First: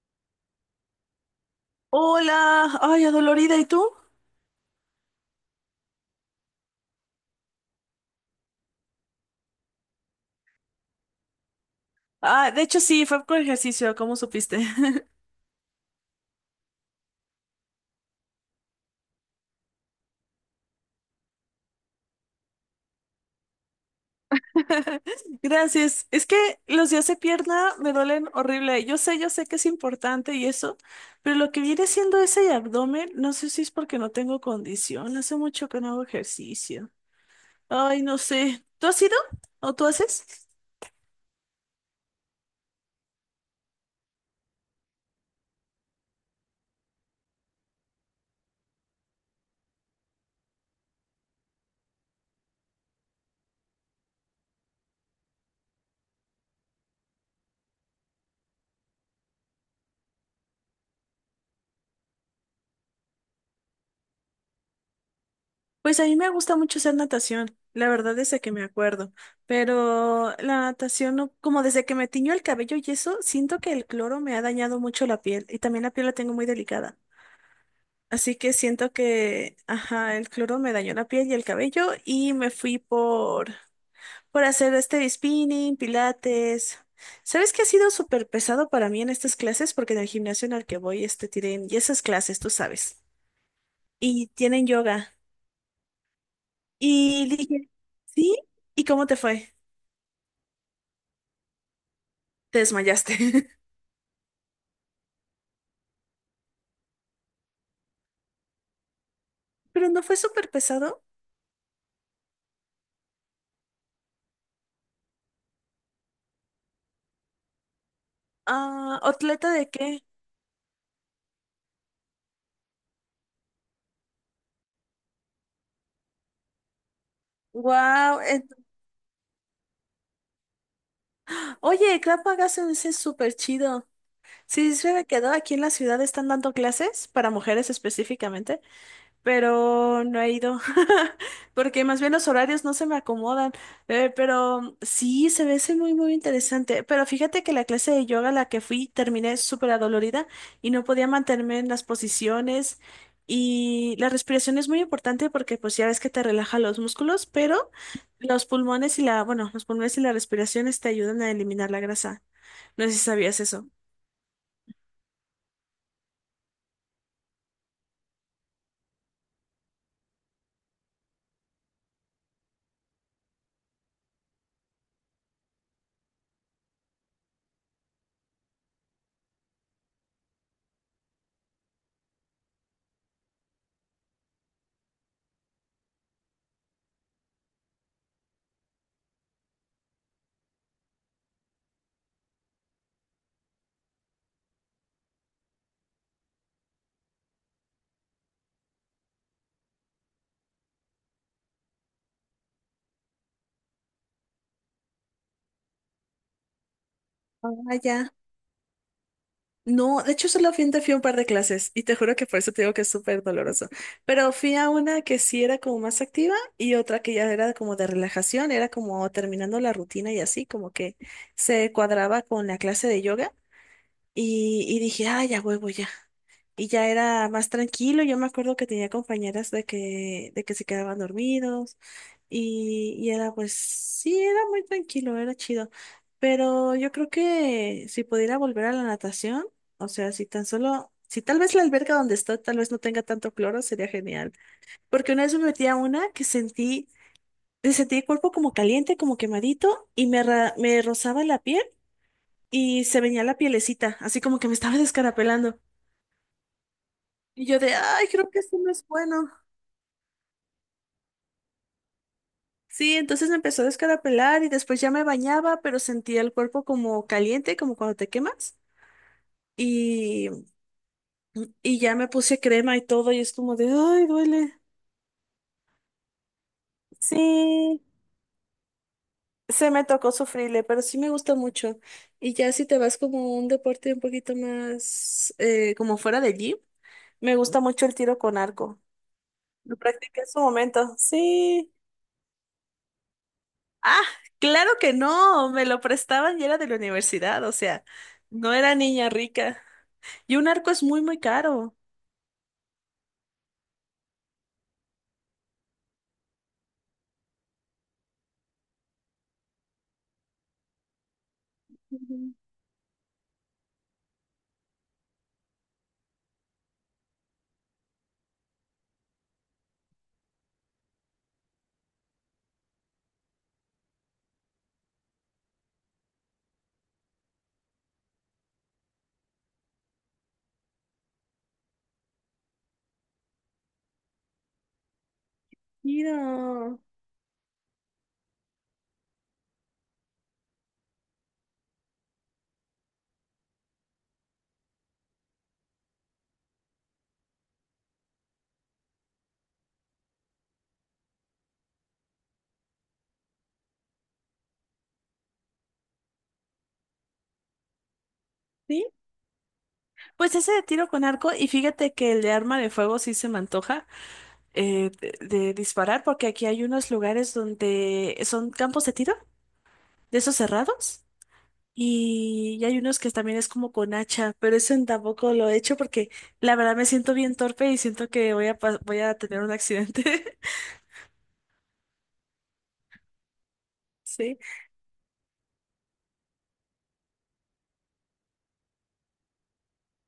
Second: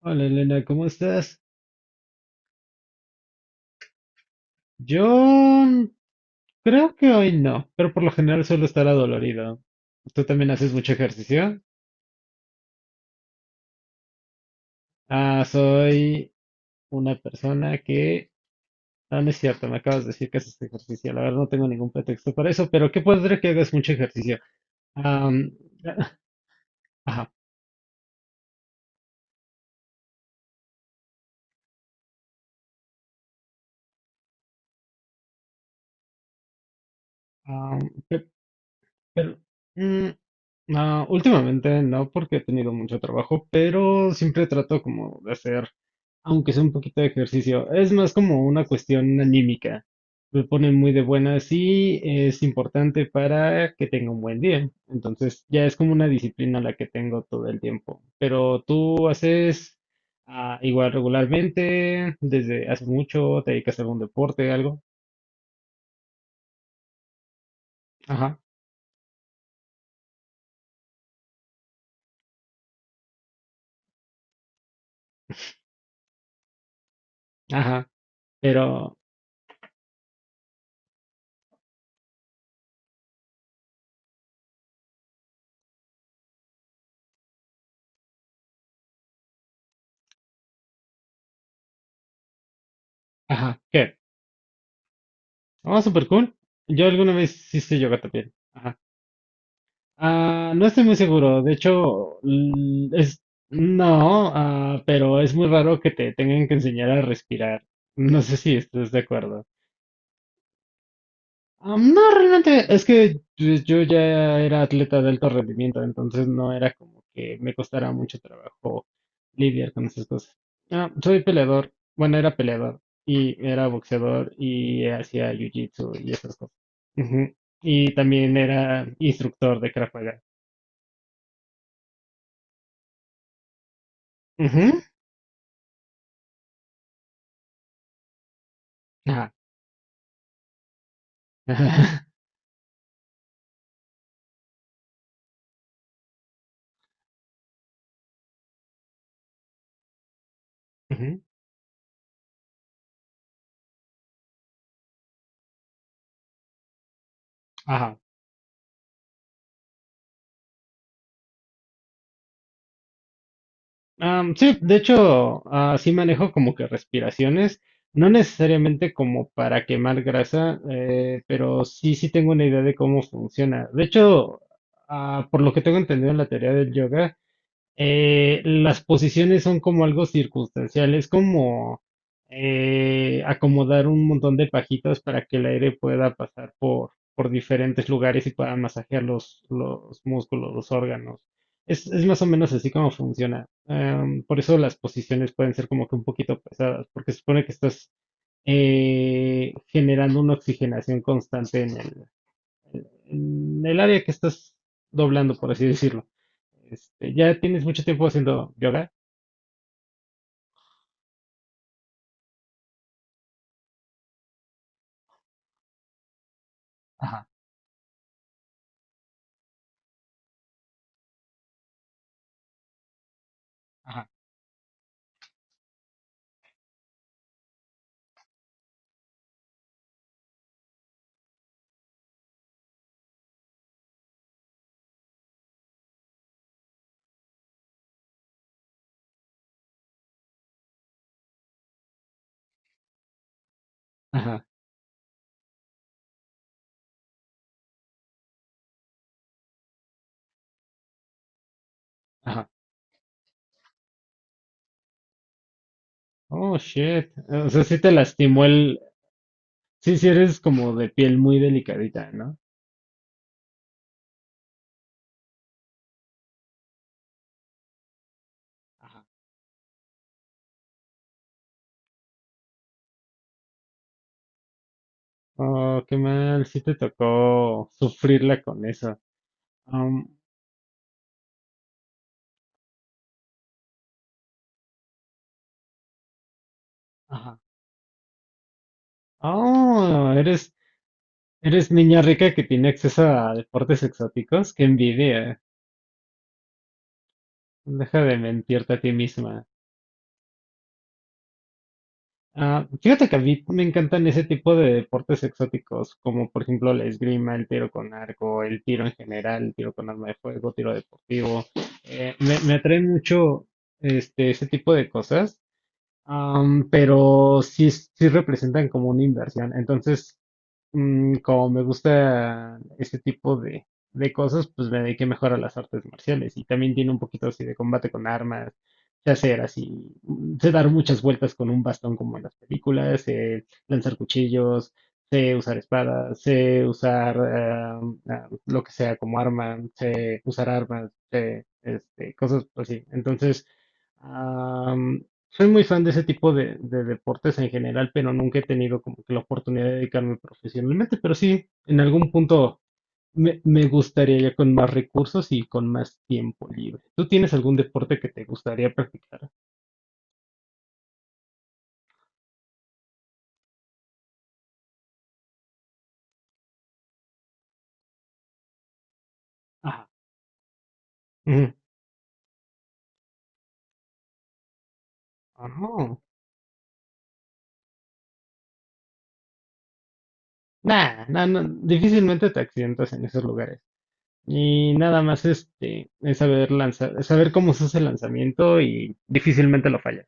Hola Elena, ¿cómo estás? Hola, ay, adolorida, ¿y tú? Yo creo que hoy no, pero por lo general suelo estar adolorido. ¿Tú también haces mucho ejercicio? Ah, de hecho sí, fue con ejercicio, ¿cómo supiste? Ah, soy una persona que... No, no es cierto, me acabas de decir que haces ejercicio. La verdad no tengo ningún pretexto para eso, pero qué padre que hagas mucho ejercicio. Am, Gracias. Es que los días de ajá, pierna me duelen horrible. Yo sé que es importante y eso, pero lo que viene siendo ese abdomen, no sé si es porque no tengo condición. Hace mucho que no hago ejercicio. am, Ay, no sé. ¿Tú has ido? Pero, ¿O tú mm, haces? no, últimamente no, porque he tenido mucho trabajo, pero siempre trato como de hacer, aunque sea un poquito de ejercicio. Es más como una cuestión anímica. Me pone muy de buenas y es importante para que tenga un buen día. Entonces, ya es como una disciplina la que tengo todo el tiempo. Pero tú haces igual regularmente, desde hace mucho, te dedicas a algún deporte, algo. Pues a mí me gusta mucho hacer natación, la verdad Ajá, desde que me acuerdo, pero la natación, como desde que me tiñó el cabello y eso, siento que el cloro me ha dañado mucho la piel y también la piel la tengo muy delicada. ajá, Así que siento pero, que, ajá, el cloro me dañó la piel y el cabello y me fui por hacer este spinning, pilates. ¿Sabes qué ha sido súper pesado para mí en estas clases? Porque en el gimnasio en el que voy, este, tienen, y esas clases, tú sabes, ajá, ¿qué? y tienen yoga. Ah, súper cool. Yo alguna Y vez sí dije, hice yoga también. ¿sí? Ajá. ¿Y cómo te fue? Ah, no estoy muy seguro. De hecho, Te desmayaste. es, no, pero es muy raro que te tengan que enseñar a respirar. No sé si estás de acuerdo. Pero no fue súper pesado. No, realmente es que pues, yo ya era atleta de alto rendimiento, entonces no era como que me costara mucho trabajo Ah, ¿atleta de lidiar con qué? esas cosas. Ah, soy peleador, bueno, era peleador y era boxeador y hacía jiu-jitsu y esas cosas. Ujú. Y Wow. también era instructor de Krav Maga. Oye, Krav se ese es súper chido. Sí, Ujú. se me quedó aquí en la ciudad, están dando clases para mujeres específicamente, Ajá. pero no he ido, porque más bien los horarios no se me acomodan. Pero sí, se ve ese muy interesante, pero fíjate que la clase de yoga a la que fui terminé súper adolorida y no podía Ujú. mantenerme en las posiciones y la respiración es muy importante porque pues ya ves que te relaja los músculos, pero Ajá. los pulmones y la, bueno, los pulmones y la respiración te ayudan a eliminar la grasa. No sé si sabías eso. Am, sí, de hecho, sí manejo como que respiraciones, no necesariamente como para quemar grasa, pero sí, sí tengo una idea de cómo funciona. De hecho, por lo que tengo entendido en la teoría del yoga, las posiciones son como algo circunstancial, es como acomodar un montón de pajitas para que el aire pueda pasar por diferentes lugares y pueda masajear los músculos, los órganos. Es más o menos así como funciona. Por eso las posiciones pueden ser como que un poquito pesadas, porque se supone que estás generando una oxigenación constante en en el área que estás doblando, por así decirlo. Este, ¿ya tienes Ah, mucho tiempo ya. haciendo yoga? No, de hecho solamente fui a un par de clases y te juro que por eso te digo que es súper doloroso. Pero fui a una que sí era como más activa y otra que Ajá, ya era como de relajación, era como terminando la rutina y así, como que se cuadraba con la clase de yoga ajá. y dije, ah, ya huevo, ya. Y ya era más tranquilo, yo me acuerdo que tenía compañeras de que se quedaban dormidos y era pues, sí, era muy tranquilo, era chido. Pero yo creo que si pudiera volver a la natación, o sea, si tan solo, si tal vez la alberca donde estoy tal vez no tenga tanto cloro, sería genial. Ajá, Porque una vez me metí a una que sentí el cuerpo como caliente, como quemadito, me rozaba la piel ajá. y se venía la pielecita, así como que me estaba descarapelando. Oh, shit. Y O yo sea, de, sí te ay, creo que lastimó esto no el... es bueno. Sí, sí eres como de piel muy delicadita, ¿no? Sí, entonces me empezó a descarapelar y después ya me bañaba, pero sentía el cuerpo como caliente, como cuando te quemas. Ajá. Y, y ya me puse crema y todo y es como de, ay, duele. Oh, qué mal, sí te tocó Sí, sufrirla con eso. se me Um, tocó sufrirle, pero sí me gusta mucho. Y ya si te vas como a un deporte un poquito más, como fuera de allí, me ajá. gusta mucho el tiro con arco. Lo Oh, practiqué en su eres, momento. eres Sí. niña rica que tiene acceso a deportes Ah, exóticos. Qué claro que envidia. no, me lo prestaban y era de la universidad, o sea, Deja de no mentirte era a ti niña misma. rica. Y un arco es muy caro. Ah, fíjate que a mí me encantan ese tipo de deportes exóticos, como por ejemplo la esgrima, el tiro con arco, el tiro en general, el tiro con arma de fuego, tiro deportivo. Ujú. Me atraen mucho este, ese tipo de cosas, pero sí, sí representan como una inversión. Entonces, como me gusta ese tipo de cosas, pues me dediqué mejor a las artes marciales y también tiene un poquito así de combate con armas, sé hacer así, sé dar muchas vueltas con un bastón como en las películas, sé lanzar cuchillos, sé usar espadas, sé Tiro. usar ah, lo que sea como arma, sé usar armas, sé, este, cosas así. Entonces, soy muy fan de ese tipo de deportes en general, pero nunca he tenido como que la oportunidad de dedicarme profesionalmente. Pero sí, en algún punto me gustaría ya con más recursos y con más tiempo libre. ¿Tú tienes algún deporte que te gustaría ¿Sí? practicar? Pues ese de tiro con arco, y fíjate que el de arma de fuego sí se me antoja de disparar, porque aquí hay unos lugares donde son campos de tiro, Ajá. de esos cerrados, Ujú. Y hay unos que también es como con hacha, pero eso tampoco lo Ah, he hecho no. porque la verdad me siento bien torpe y siento que voy voy a tener un accidente. Nah, nah, no, difícilmente te accidentas en esos lugares. Sí. Y nada más este, es saber lanzar, es saber cómo se hace el lanzamiento y difícilmente lo fallas.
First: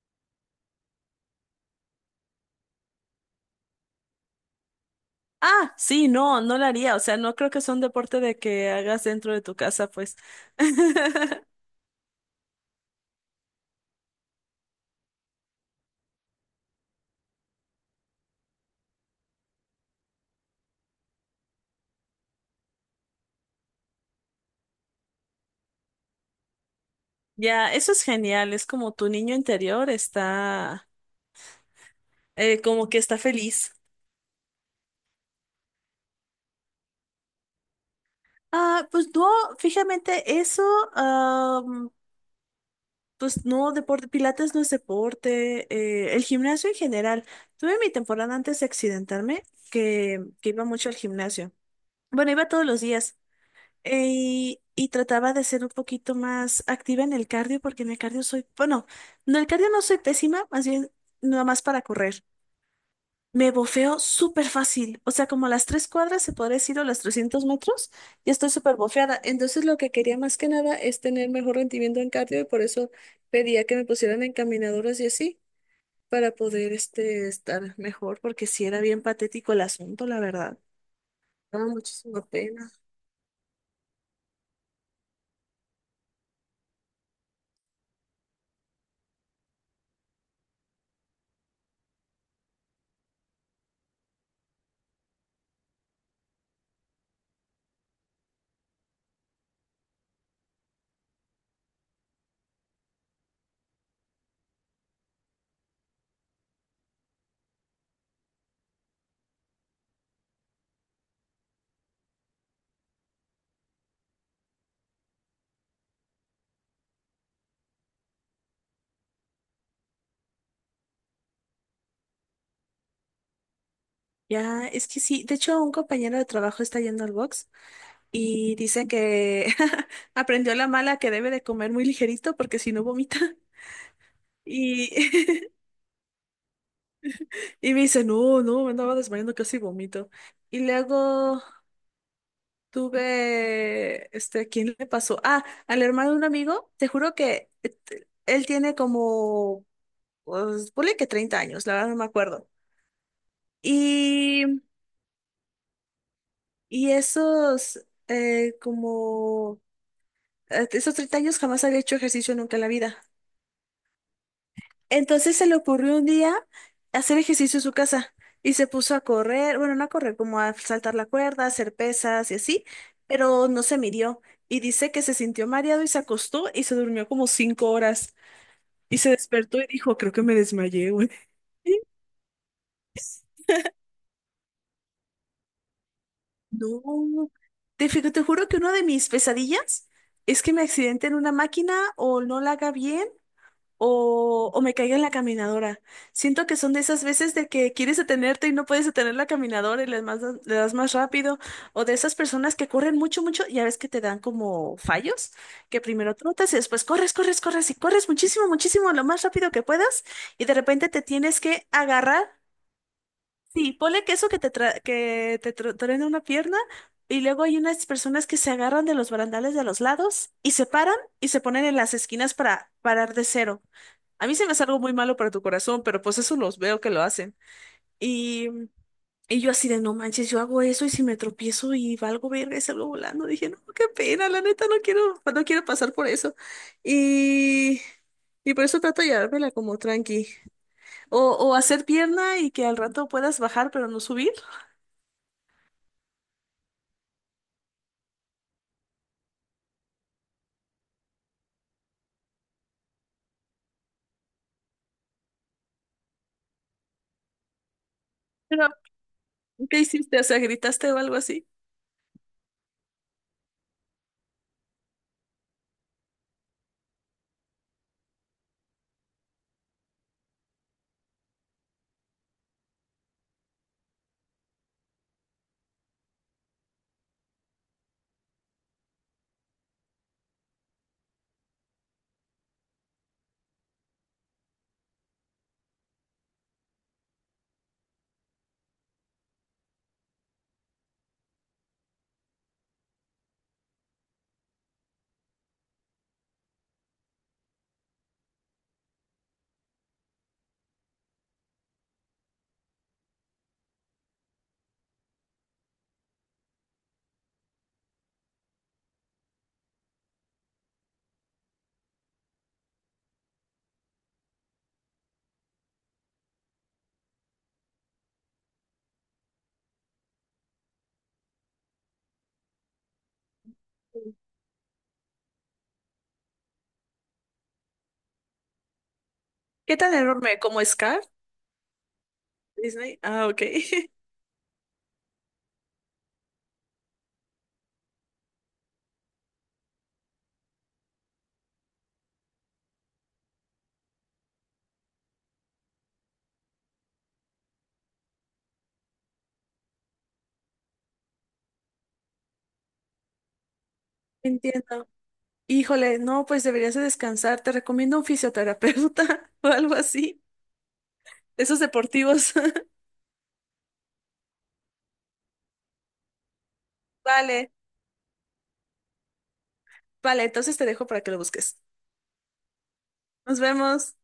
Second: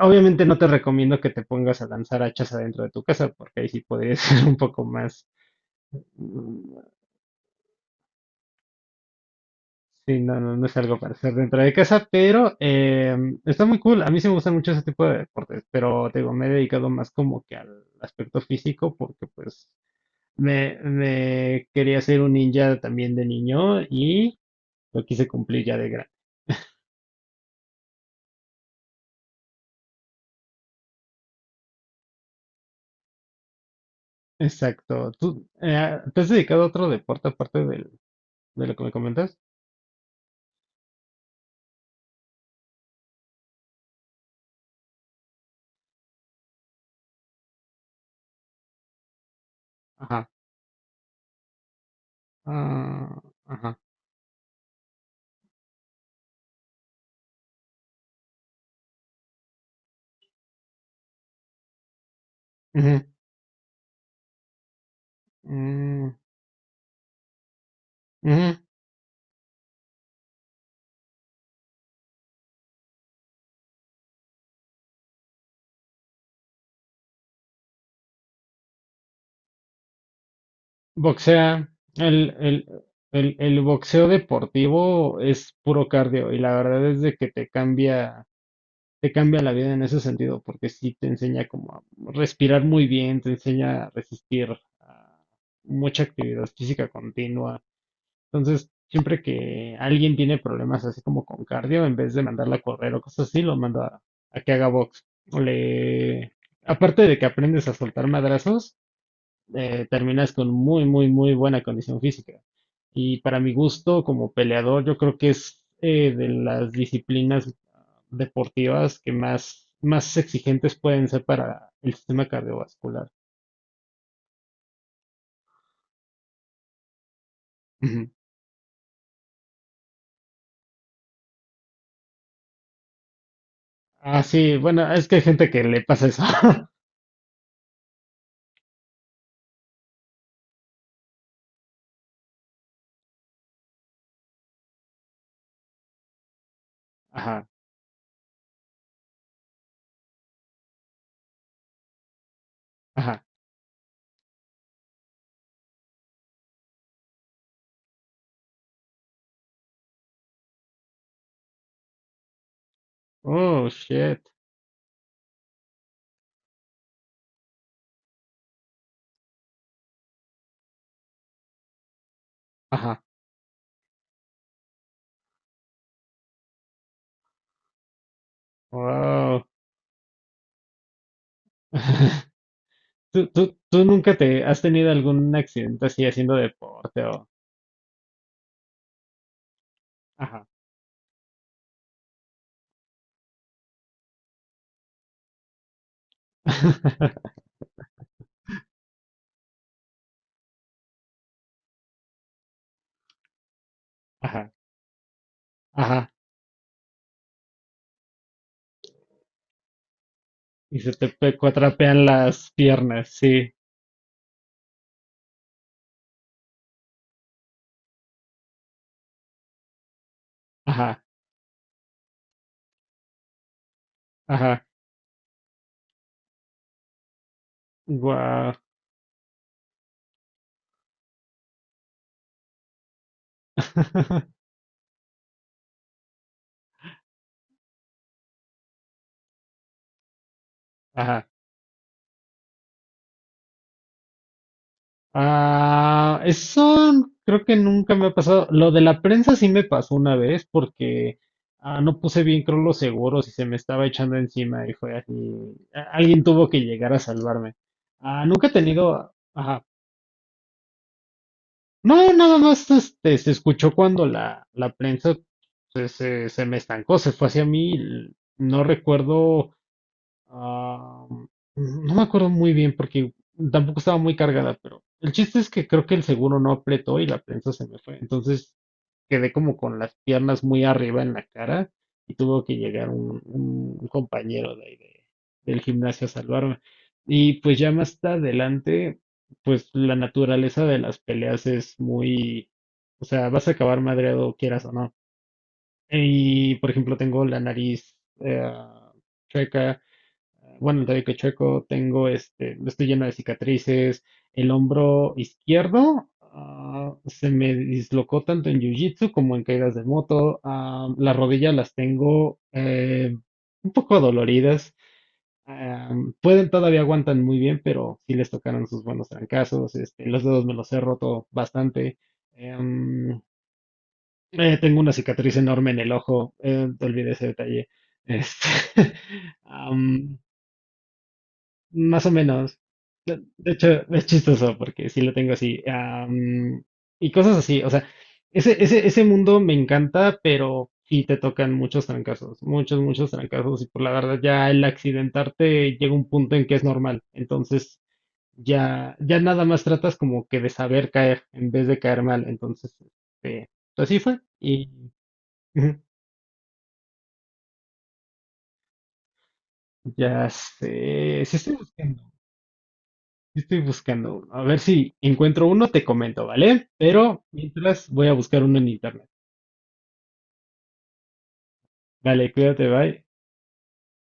Obviamente no te recomiendo que te pongas a lanzar hachas adentro de tu casa, porque ahí sí podría ser un poco más... Ah, sí, no, no lo mm, haría. O sea, no creo que sea un deporte de que hagas dentro de tu casa, pues. Sí, no, no, no es algo para hacer dentro de casa, pero está muy cool. A mí sí me gustan mucho ese tipo de deportes, pero te digo, me he dedicado más como que al aspecto físico, porque pues me quería ser un ninja también de niño y lo quise cumplir ya de grande. Ya, eso es genial. Es como tu niño interior está, como que está feliz. Exacto. ¿Tú te has dedicado a otro deporte aparte del- de lo que Ah, me pues no, comentas? fíjate, am, pues no, deporte, Pilates no es deporte, el gimnasio en general. Tuve mi temporada antes de accidentarme Ajá. que iba mucho al gimnasio. Bueno, iba todos los días. Ah, ajá. Y trataba de ser un poquito más activa en el cardio, porque en el cardio soy, bueno, no, el cardio no soy pésima, más bien nada más para correr. Ujú. Me bofeo súper fácil, o sea, como las tres Mm, cuadras se podría decir o las 300 metros, ya estoy ujú. súper bofeada. Entonces lo que quería más que nada es tener mejor rendimiento en cardio y por eso pedía que me pusieran en caminadoras y así, para poder este, estar mejor, porque sí era bien patético el asunto, la verdad. Boxea. Daba muchísima El, el, pena. El boxeo deportivo es puro cardio y la verdad es de que te cambia la vida en ese sentido, porque sí te enseña como a respirar muy bien, te enseña a resistir a mucha actividad física continua. Entonces, siempre que alguien tiene problemas así como con cardio, en vez de mandarla a correr o cosas así, lo manda a que haga box. O le... Aparte de que aprendes a soltar madrazos, terminas con muy, muy, muy buena condición física. Y para mi gusto, como peleador, yo creo que es de las disciplinas deportivas que más, más exigentes pueden ser para el sistema cardiovascular. Ya, es que sí. De hecho, un compañero de trabajo está yendo al box Ujú. y dice que aprendió la mala que debe de comer muy ligerito porque si no vomita. Ah, sí, bueno, es que hay Y, gente que le pasa eso. y me dice, no, no, me andaba desmayando casi vomito. Y luego tuve, este, ¿quién le pasó? Ah, al hermano de un amigo, te juro Ajá, que él tiene como, pues, ponle que 30 años, la verdad no me acuerdo. ajá. Y, y esos, eh, como... esos 30 años jamás había hecho ejercicio nunca en la vida. Oh, shit. Entonces se le ocurrió un día hacer ejercicio en su casa y se puso a correr, bueno, no a correr, como a saltar la cuerda, hacer pesas y así, Ajá. pero no se midió y dice que se sintió mareado y se acostó y se durmió como 5 horas y se Wow. despertó y dijo, creo que me desmayé, güey. ¿Tú, tú, tú nunca te has tenido algún accidente así haciendo deporte o... No, te juro que una de mis pesadillas es Ajá. que me accidente en una máquina o no la haga bien o me caiga en la caminadora. Siento que son de esas veces de que quieres detenerte y no puedes detener la caminadora y le das más rápido, o de esas personas que corren mucho, mucho, ya ves que te dan Ajá. como fallos, que Ajá. primero trotas y después corres, corres, corres y corres muchísimo, muchísimo, lo más rápido que puedas y de Y repente se te te pe- tienes que cuatrapean agarrar. las piernas, sí. Sí, ponle que eso que truena una pierna y luego hay unas personas que se agarran de los barandales de los lados y se paran Ajá, y se ponen en las esquinas para parar de cero. A mí se me hace ajá. algo muy malo para tu corazón, pero pues eso los veo que lo hacen. Y, Guau. y yo así de, no manches, yo hago eso y si me tropiezo y valgo verga y salgo volando, dije, no, qué pena, la neta, no quiero, no quiero pasar por eso. Y, y por eso trato de llevármela como tranqui. Ajá. O hacer pierna y que al rato puedas bajar pero no subir. Ah, eso creo que nunca me ha pasado. Lo de la prensa sí me pasó una vez porque no puse bien creo los seguros y se me estaba echando encima y fue así. Alguien tuvo que llegar a salvarme. Ah, nunca he Pero, tenido. Ajá. ¿qué hiciste? O sea, ¿gritaste o algo así? No, nada más este, se escuchó cuando la prensa se me estancó, se fue hacia mí. No recuerdo. Ah, no me acuerdo muy bien porque tampoco estaba muy cargada, pero el chiste es que creo que el seguro no apretó y la prensa se me fue. Entonces quedé como con las piernas muy arriba en la cara y tuvo que llegar un compañero de ahí de- del gimnasio a salvarme. Y pues ya más adelante, pues la naturaleza de las peleas es muy, o sea, vas a acabar madreado quieras o no. Y por ejemplo, tengo la nariz chueca bueno, el tobillo que chueco, tengo este, estoy lleno de cicatrices, el hombro izquierdo se me dislocó tanto en jiu-jitsu como en caídas de moto, las rodillas las tengo un poco doloridas, ah, pueden todavía aguantan muy bien, pero sí les tocaron sus buenos trancazos, este, los dedos me los he roto bastante, em, tengo una cicatriz enorme en el ojo, te olvidé ese detalle. Este, ¿Qué tan am, enorme? ¿Como Scar? más o menos. Disney. Ah, ok. De hecho, es chistoso porque sí lo tengo así. Y cosas así. O sea, ese mundo me encanta, pero sí te tocan muchos trancazos. Muchos, muchos trancazos. Y por la verdad, ya el accidentarte llega un punto en que es normal. Entonces, ya nada más tratas como que de saber caer en vez de caer mal. Entonces, este, así fue. Y Entiendo. ujú, Híjole, no, pues deberías de descansar. Te recomiendo un fisioterapeuta o algo así. ya sé. Sí estoy Esos buscando. deportivos. Estoy buscando uno. A ver si encuentro uno, te comento, ¿vale? Pero Vale, mientras voy a buscar uno en internet. vale, entonces te dejo para que lo busques. Vale, cuídate, bye. Nos vemos.